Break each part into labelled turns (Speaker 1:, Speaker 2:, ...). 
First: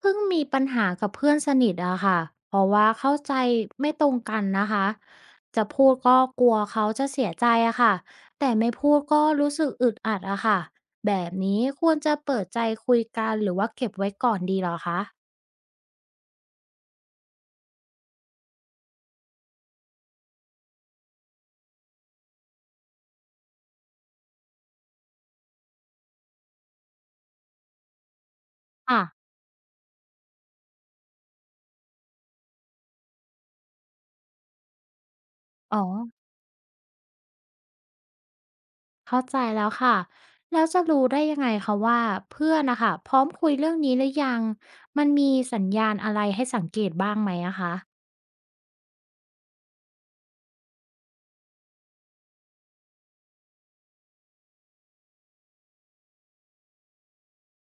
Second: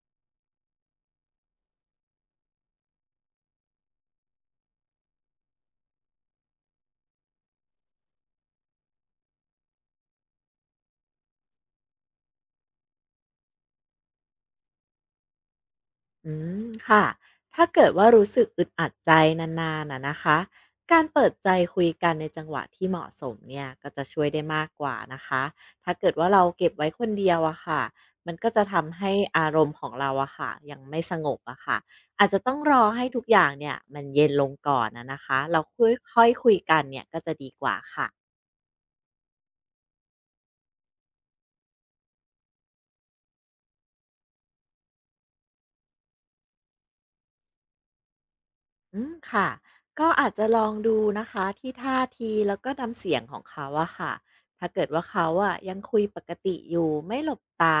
Speaker 1: เพิ่งมีปัญหากับเพื่อนสนิทอะค่ะเพราะว่าเข้าใจไม่ตรงกันนะคะจะพูดก็กลัวเขาจะเสียใจอะค่ะแต่ไม่พูดก็รู้สึกอึดอัดอะค่ะแบบนี้ควรจะเปิดใจคุยกันหรือว่าเก็บไว้ก่อนดีเหรอคะ
Speaker 2: อืมค่ะ ถ้าเกิดว่ารู้สึกอึดอัดใจนานๆน่ะนะคะ การเปิดใจคุยกันในจังหวะที่เหมาะสมเนี่ยก็จะช่วยได้มากกว่านะคะ ถ้าเกิดว่าเราเก็บไว้คนเดียวอะค่ะมันก็จะทำ
Speaker 1: ค่ะ
Speaker 2: ให้อารมณ์ของเราอะค่ะยังไม่สงบอะค่ะอาจจะต้องรอให้ทุกอย่างเนี่ยมันเย็นลงก่อนอะนะคะเรา
Speaker 1: อ๋อ
Speaker 2: ค่อยๆคุยกันเนี่ยก็จะดีกว่าค่ะ
Speaker 1: เข้าใจแล้วค่ะแล้วจะรู้ได้ยังไงคะว่าเพื่อนนะคะพร้อมคุยเรื่องนี้หรือยังมันมีสัญญาณอะไรให้สังเกตบ้างไหมอะคะ
Speaker 2: อืมค่ะก็อาจจะลองดูนะคะที่ท่าทีแล้วก็น้ำเสียงของเขาอะค่ะถ้าเกิดว่าเขาอะยังคุยปกติอยู่ไม่หลบตา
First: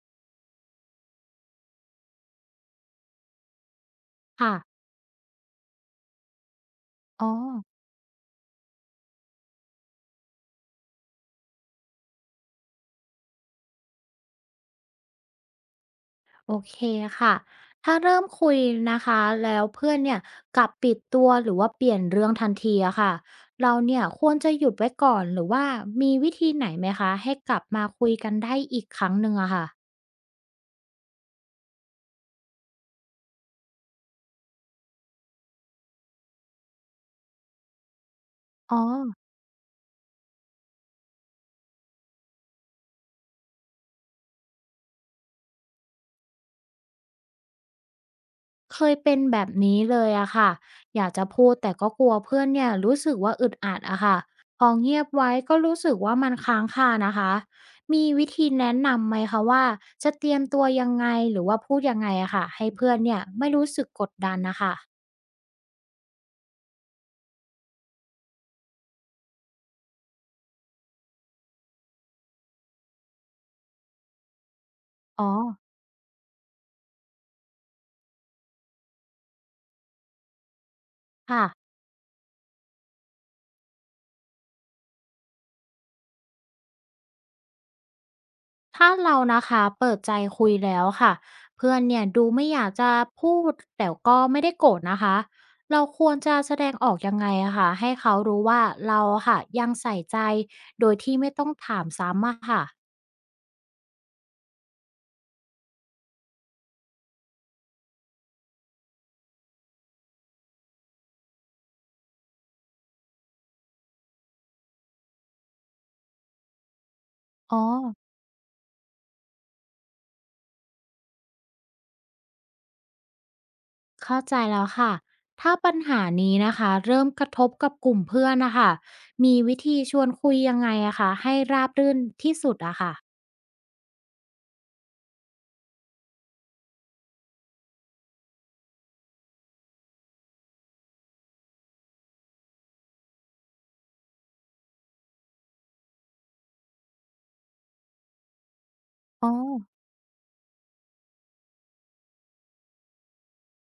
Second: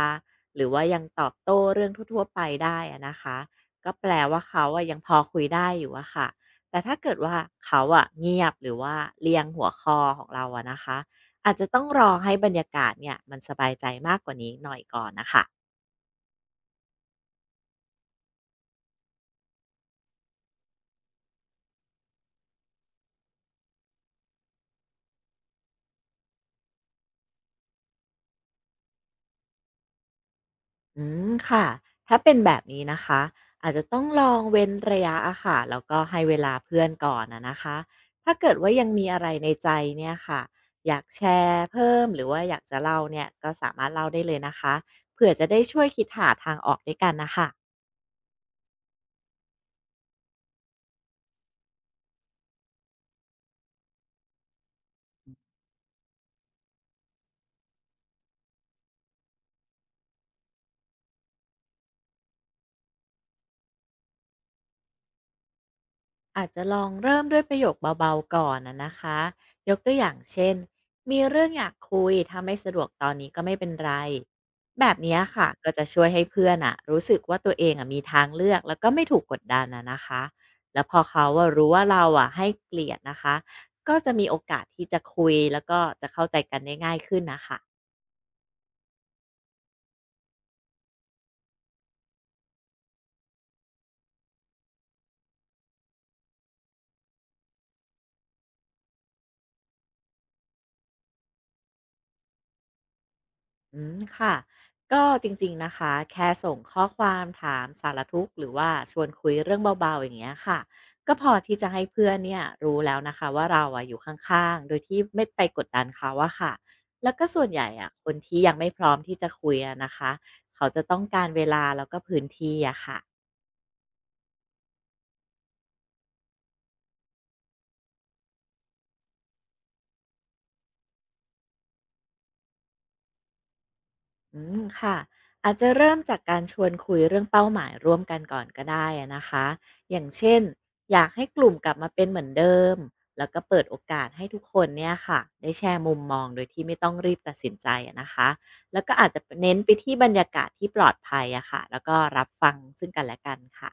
Speaker 2: หรือว่ายังตอบโต้เรื่องทั่วๆไปได้อะนะคะก็แปลว่า
Speaker 1: ค่ะ
Speaker 2: เขาอะยังพอคุยได้อยู่อะค่ะแต่ถ้าเกิด
Speaker 1: อ๋อ
Speaker 2: ว่าเขาอะเงียบหรือว่าเลียงหัวคอของเราอะนะคะอาจจะต้องรอให้บรรยากาศเนี่ยมันสบายใจมากกว่านี้หน่อยก่อนนะคะ
Speaker 1: โอเคค่ะ ถ้าเริ่มคุยนะคะแล้วเพื่อนเนี่ยกลับปิดตัวหรือว่าเปลี่ยนเรื่องทันทีอะค่ะ เราเนี่ยควรจะหยุดไว้ก่อนหรือว่ามีวิธีไหนไหมคะให้กลับมาคุยกันได้อีกครั้งหนึ่งอะค่ะ
Speaker 2: อืมค่ะ ถ้าเป็นแบบนี้นะคะ อาจจะต้องลองเว้นระยะอะค่ะแล้วก็ให้เวลาเพื่อนก่อนนะนะคะ ถ้าเกิดว่า
Speaker 1: อ๋อ
Speaker 2: ยังมีอะไรในใจเนี่ยค่ะ อยากแชร์เพิ่มหรือว่าอยากจะเล่าเนี่ย ก็สามารถเล่าได้เลยนะคะเผื่อจะได้ช่วยคิดหาทางออกด้วยกันนะคะ
Speaker 1: เคยเป็นแบบนี้เลยอะค่ะอยากจะพูดแต่ก็กลัวเพื่อนเนี่ยรู้สึกว่าอึดอัดอะค่ะพอเงียบไว้ก็รู้สึกว่ามันค้างคานะคะมีวิธีแนะนำไหมคะว่าจะเตรียมตัวยังไงหรือว่าพูดยังไงอะค่ะให้เพื่อนเนี่ยไม่รู้สึกกดดันนะคะ
Speaker 2: อาจจะลองเริ่มด้วยประโยคเบาๆก่อนนะนะคะยกตัวอย่างเช่นมีเรื่องอยากคุยถ้าไม่สะดวกตอนนี้ก็ไม่เป็นไรแบบเนี้ย
Speaker 1: อ๋อ
Speaker 2: ค่ะก็จะช่วยให้เพื่อนอะรู้สึกว่าตัวเองอะมีทางเลือกแล้วก็ไม่ถูกกดดันนะนะคะแล้วพอเขา
Speaker 1: ค่ะ
Speaker 2: ว่ารู้ว่าเราอะให้เกลียดนะคะก็จะมีโอกาสที่จะคุยแล้วก็จะเข้าใจกันได้ง่ายขึ้นนะคะ
Speaker 1: ถ้าเรานะคะเปิดใจคุยแล้วค่ะเพื่อนเนี่ยดูไม่อยากจะพูดแต่ก็ไม่ได้โกรธนะคะเราควรจะแสดงออกยังไงอะค่ะให้เขารู้ว่าเราอะค่ะยังใส่ใจโดยที่ไม่ต้องถามซ้ำอะค่ะ
Speaker 2: อืมค่ะก็จริงๆนะคะแค่ส่งข้อความถามสารทุกข์หรือว่าชวนคุยเรื่องเบาๆอย่างเงี้ยค่ะก็พอที่จะให้เพื่อนเนี่ยรู้แล้วนะคะว่าเราอะอยู่ข้างๆโดยที่ไม่ไปกดดันเขาว่ะค่ะแล้วก็ส่วน
Speaker 1: อ๋อ
Speaker 2: ใหญ่อะคนที่ยังไม่พร้อมที่จะคุยอะนะคะเขาจะต้องการเวลาแล้วก็พื้นที่อะค่ะ
Speaker 1: เข้าใจแล้วค่ะถ้าปัญหานี้นะคะเริ่มกระทบกับกลุ่มเพื่อนนะคะมีวิธีชวนคุยยังไงอะค่ะให้ราบรื่นที่สุดอะค่ะ
Speaker 2: อืมค่ะอาจจะเริ่มจากการชวนคุยเรื่องเป้าหมายร่วมกันก่อนก็ได้อะนะคะอย่างเช่นอยากให้กลุ่มกลับมาเป็นเหมือนเดิมแล้วก็เปิดโอกาสให้ทุกคนเนี่ยค่ะได้แชร์มุมมองโดยที่ไม่ต้องรีบตัดสินใจอะนะคะแล้วก็อาจจะ
Speaker 1: อ๋อ
Speaker 2: เน้นไปที่บรรยากาศที่ปลอดภัยอะค่ะแล้วก็รับฟังซึ่งกันและกันค่ะ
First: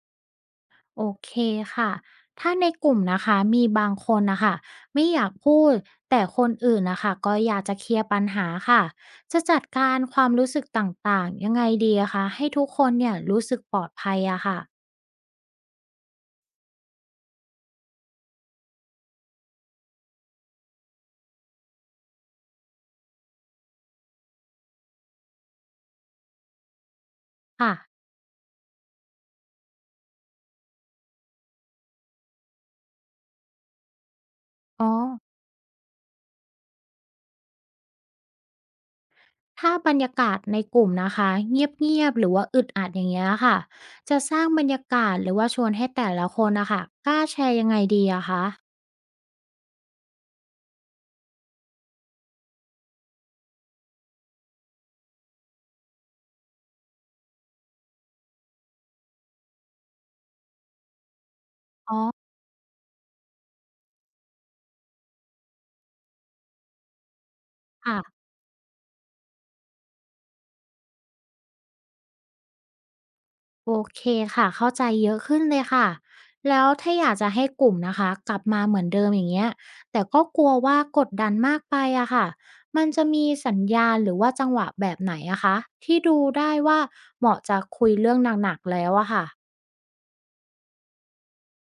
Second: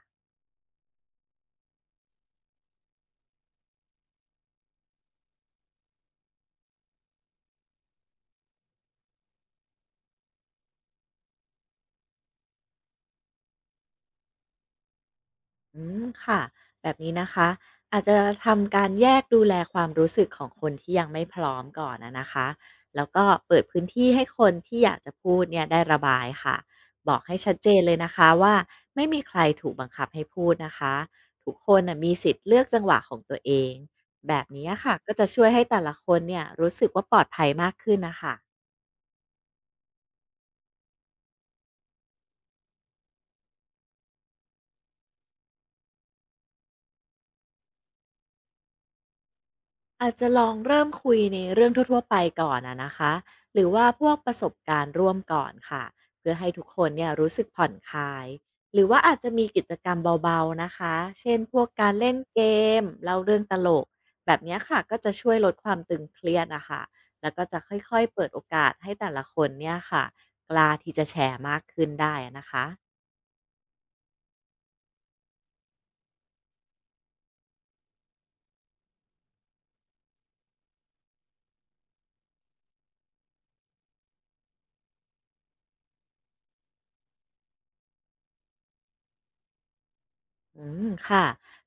Speaker 1: โอเคค่ะ ถ้าในกลุ่มนะคะมีบางคนนะคะไม่อยากพูดแต่คนอื่นนะคะก็อยากจะเคลียร์ปัญหาค่ะจะจัดการความรู้สึกต่างๆยังไงดีอะคะให้ทุกคนเนี่ยรู้สึกปลอดภัยอะค่ะ
Speaker 2: อืมค่ะแบบนี้นะคะอาจจะทำการแยกดูแลความรู้สึกของคนที่ยังไม่พร้อมก่อนนะนะคะแล้วก็เปิดพื้นที่ให้คนที่อยากจะพูดเนี่ยได้ระบายค่ะบอกให้ชัดเจ
Speaker 1: ค่ะ
Speaker 2: นเลยนะคะว่าไม่มีใครถูกบังคับให้พูดนะคะทุกคนนะมีสิทธิ์เลือกจังหวะของตัวเองแบบนี้
Speaker 1: อ๋อ
Speaker 2: ค่ะก็จะช่วยให้แต่ละคนเนี่ยรู้สึกว่าปลอดภัยมากขึ้นนะคะ
Speaker 1: ถ้าบรรยากาศในกลุ่มนะคะเงียบๆหรือว่าอึดอัดอย่างเงี้ยค่ะจะสร้างบรรยากาศหรือว่าชวนให้แต่ละคนนะคะกล้าแชร์ยังไงดีอะคะ
Speaker 2: อาจจะลองเริ่มคุยในเรื่องทั่วๆไปก่อนอะนะคะหรือว่าพวกประสบการณ์ร่วมก่อนค่ะเพื่อให้ทุกคนเนี่ยรู้สึกผ่อนคลายหรือว่าอาจจะมีกิจกรรมเบาๆนะคะเช่นพวกการ
Speaker 1: อ๋อ
Speaker 2: เล่นเกมเล่าเรื่องตลกแบบเนี้ยค่ะก็จะช่วยลดความตึงเครียดนะคะแล้วก็จะค่อยๆเปิ
Speaker 1: ค่ะ
Speaker 2: ดโอกาสให้แต่ละคนเนี่ยค่ะกล้าที่จะแชร์มากขึ้นได้อะนะคะ
Speaker 1: โอเคค่ะเข้าใจเยอะขึ้นเลยค่ะแล้วถ้าอยากจะให้กลุ่มนะคะกลับมาเหมือนเดิมอย่างเงี้ยแต่ก็กลัวว่ากดดันมากไปอะค่ะมันจะมีสัญญาณหรือว่าจังหวะแบบไหนอะคะที่ดูได้ว่าเหมาะจะคุยเรื่องหนักๆแล้วอะค่ะ
Speaker 2: อืมค่ะ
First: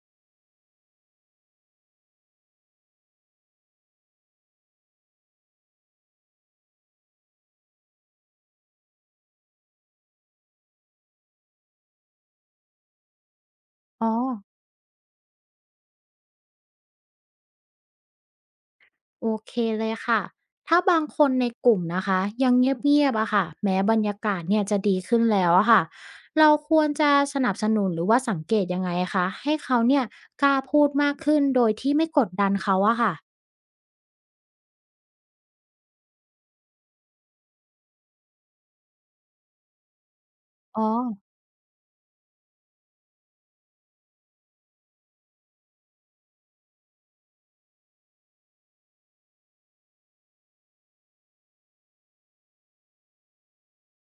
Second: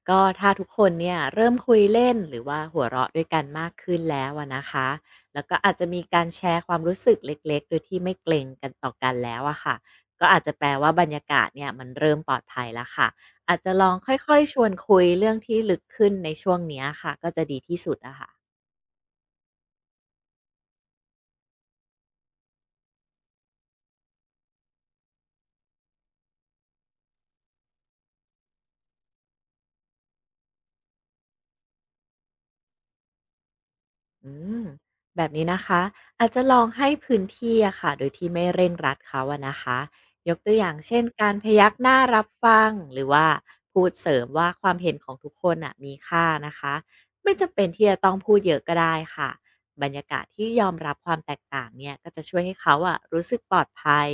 Speaker 2: ก็ถ้าทุกคนเนี่ยเริ่มคุยเล่นหรือว่าหัวเราะด้วยกันมากขึ้นแล้วอะนะคะ แล้วก็อาจจะมีการแชร์ความรู้สึกเล็กๆโดยที่ไม่เกรงกันต่อกันแล้วอะค่ะก็อาจจะแปลว่าบรรยากาศเนี่ยมันเริ่มปลอดภัยแล้วค่ะ อาจจะลอง
Speaker 1: อ๋
Speaker 2: ค
Speaker 1: อ
Speaker 2: ่อยๆชวนคุยเรื่องที่ลึกขึ้นในช่วงเนี้ยค่ะก็จะดีที่สุดอะค่ะ
Speaker 1: โอเคเลยค่ะ ถ้าบางคนในกลุ่มนะคะยังเงียบๆอะค่ะแม้บรรยากาศเนี่ยจะดีขึ้นแล้วอะค่ะเราควรจะสนับสนุนหรือว่าสังเกตยังไงคะให้เขาเนี่ยกล้าพูดมากขึ้นโดยที่ไม่กดดันเขาอะค่ะ
Speaker 2: อืมแบบนี้นะคะอาจจะลองให้พื้นที่อะค่ะโดยที่ไม่เร่งรัดเขาอะนะคะยกตัวอย่าง
Speaker 1: อ๋อ
Speaker 2: เช่นการพยักหน้ารับฟังหรือว่าพูดเสริมว่าความเห็นของทุกคนอะมีค่านะคะไม่จำเป็นที่จะต้องพูดเยอะก็ได้ค่ะบรรยากาศที่ยอมรับความแตกต่างเนี่ยก็จะช่วยให้เขาอะรู้สึกปลอดภัย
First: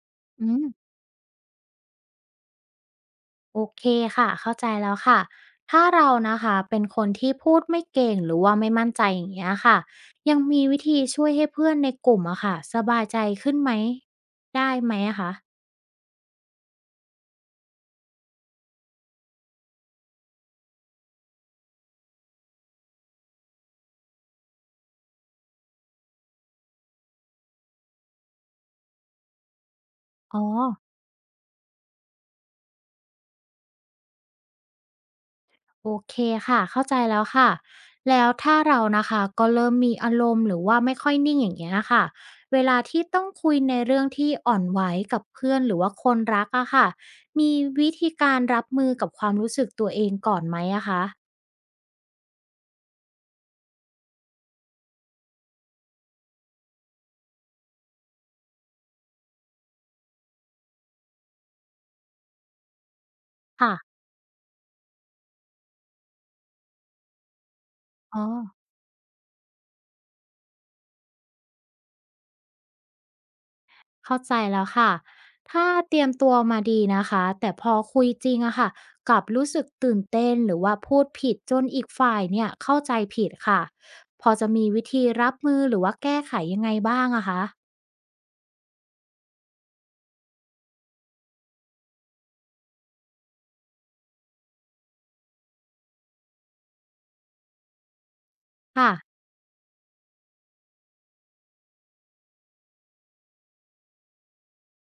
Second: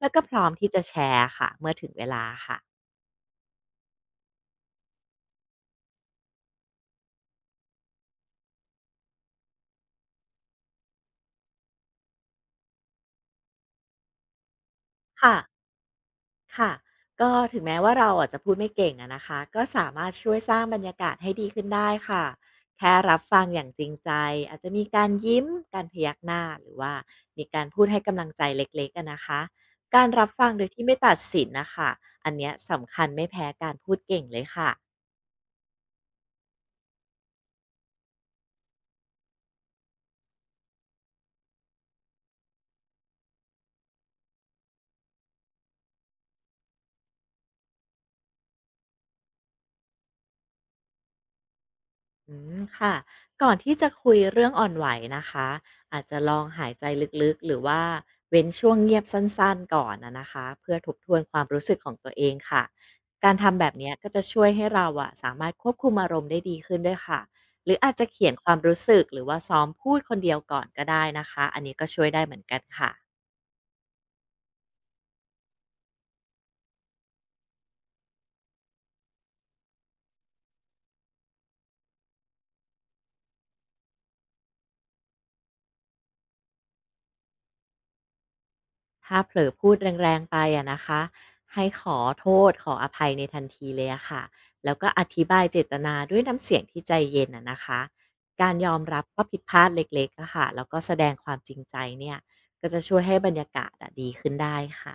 Speaker 2: แล้วก็พร้อ
Speaker 1: อื
Speaker 2: มที่จะ
Speaker 1: ม
Speaker 2: แชร์ค่ะเมื่อถึงเวลาค่ะ
Speaker 1: โอเคค่ะเข้าใจแล้วค่ะถ้าเรานะคะเป็นคนที่พูดไม่เก่งหรือว่าไม่มั่นใจอย่างเงี้ยค่ะยังมีวิธีช่วยให้เพื่อนในกลุ่มอะค่ะสบายใจขึ้นไหมได้ไหมอะคะ
Speaker 2: ค่ะ ค่ะก็ถึงแม้ว่าเราอะจะพูดไม่เก่งอะนะคะ ก็สามารถช่วยสร้างบรรยากาศให้ดีขึ้นได้ค่ะ แค่รับฟังอย่างจริงใจ อาจจะมีการยิ้มการพยักหน้า หรือว่ามีการพูดให้กำลังใจเล็กๆอะนะคะ การรับ
Speaker 1: อ๋อ
Speaker 2: ฟังโดยที่ไม่ตัดสินนะคะ อันเนี้ยสำคัญไม่แพ้การพูดเก่งเลยค่ะ
Speaker 1: โอเคค่ะเข้าใจแล้วค่ะแล้วถ้าเรานะคะก็เริ่มมีอารมณ์หรือว่าไม่ค่อยนิ่งอย่างเงี้ยค่ะเวลาที่ต้องคุยในเรื่องที่อ่อนไหวกับเพื่อนหรือว่าคนรักอะค่ะมีวิธีการรับมือกับความรู้สึกตัวเองก่อนไหมอะคะ
Speaker 2: อืมค่ะก่อนที่จะคุยเรื่องอ่อนไหวนะคะอาจจะลองหายใจลึกๆหรือว่าเว้นช่วงเงียบสั้นๆก่อนนะคะเพื่อทบทวนความรู้สึกของตัวเองค่ะการทำแบ
Speaker 1: ค่ะ
Speaker 2: บเนี้ยก็จะช่วยให้เราอะสามารถควบคุมอารมณ์ได้ดีขึ้นด้วยค่ะหรืออาจจะ
Speaker 1: อ๋อ
Speaker 2: เขียนความรู้สึกหรือว่าซ้อมพูดคนเดียวก่อนก็ได้นะคะอันนี้ก็ช่วยได้เหมือนกันค่ะ
Speaker 1: เข้าใจแล้วค่ะ ถ้าเตรียมตัวมาดีนะคะ แต่พอคุยจริงอะค่ะกลับรู้สึกตื่นเต้นหรือว่าพูดผิดจนอีกฝ่ายเนี่ยเข้าใจผิดค่ะ พอจะมีวิธีรับมือหรือว่าแก้ไขยังไงบ้างอะคะ
Speaker 2: ถ้าเผลอพูดแรงๆไปอะนะคะให้ขอโทษขออภัยในทันทีเลยอะค่ะแล้วก็อธิบายเจตนาด้วยน้ำเสียงที่ใจเย็นอะนะคะการยอม
Speaker 1: ค่ะ
Speaker 2: รับว่าผิดพลาดเล็กๆอะค่ะแล้วก็แสดงความจริงใจเนี่ยก็จะช่วยให้บรรยากาศอะดีขึ้นได้ค่ะ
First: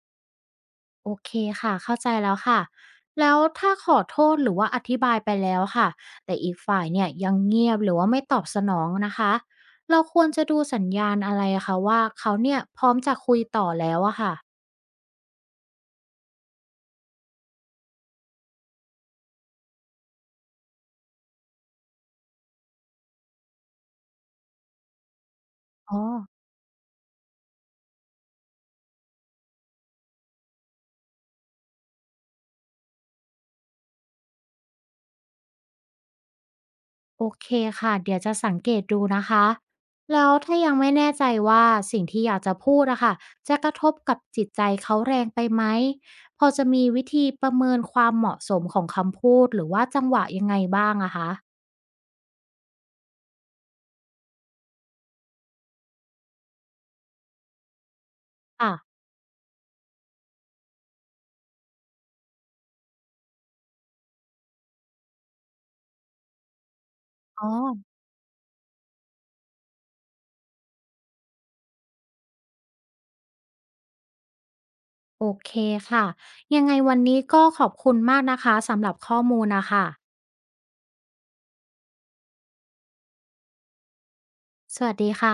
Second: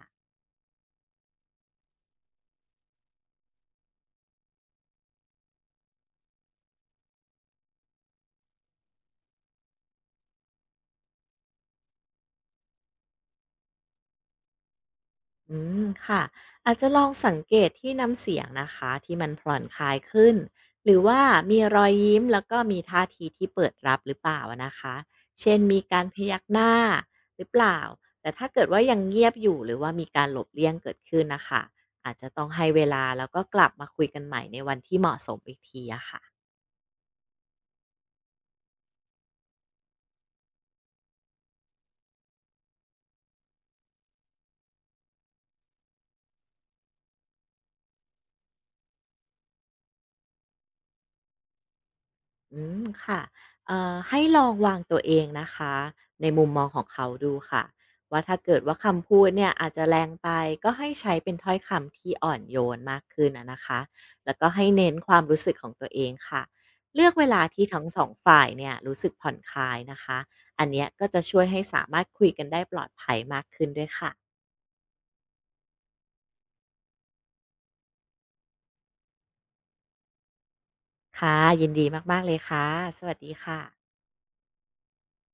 Speaker 1: โอเคค่ะ เข้าใจแล้วค่ะแล้วถ้าขอโทษหรือว่าอธิบายไปแล้วค่ะ แต่อีกฝ่ายเนี่ยยังเงียบหรือว่าไม่ตอบสนองนะคะเราควรจะดูสัญญาณอะไรอะคะว่าเขาเนี่ยพร้อมจะคุยต่อแล้วอะค่ะ
Speaker 2: อืมค่ะอาจจะลองสังเกตที่น้ำเสียงนะคะที่มันผ่อนคลายขึ้นหรือว่ามีรอยยิ้มแล้วก็มีท่าทีที่เปิดรับหรือเปล่านะคะเช่นมี
Speaker 1: อ๋อ
Speaker 2: การพยักหน้าหรือเปล่าแต่ถ้าเกิดว่ายังเงียบอยู่หรือว่ามีการหลบเลี่ยงเกิดขึ้นนะคะอาจจะต้องให้เวลาแล้วก็กลับมาคุยกันใหม่ในวันที่เหมาะสมอีกทีอะค่ะ
Speaker 1: โอเคค่ะเดี๋ยวจะสังเกตดูนะคะแล้วถ้ายังไม่แน่ใจว่าสิ่งที่อยากจะพูดอะค่ะจะกระทบกับจิตใจเขาแรงไปไหมพอจะมีวิธีประเมินความเหมาะสมของคำพูดหรือว่าจังหวะยังไงบ้างอะคะ
Speaker 2: อืมค่ะให้ลองวางตัวเองนะคะในมุมมองของเขาดูค่ะว่าถ้าเกิด
Speaker 1: ค่ะ
Speaker 2: ว่าคำพูดเนี่ยอาจจะแรงไปก็ให้ใช้เป็นถ้อยคำที่อ่อนโยนมากขึ้นนะคะแล้วก็ให้เน้นความรู้สึกของตัวเองค่ะเลือกเวลา
Speaker 1: อ๋อ
Speaker 2: ที่ทั้งสองฝ่ายเนี่ยรู้สึกผ่อนคลายนะคะอันเนี้ยก็จะช่วยให้สามารถคุยกันได้ปลอดภัยมากขึ้นด้วยค่ะ
Speaker 1: โอเคค่ะยังไงวันนี้ก็ขอบคุณมากนะคะสำหรับข้อมูลนะคะ
Speaker 2: ค่ะยินดีมากๆเลยค่ะสวัสดีค่ะ
Speaker 1: สวัสดีค่ะ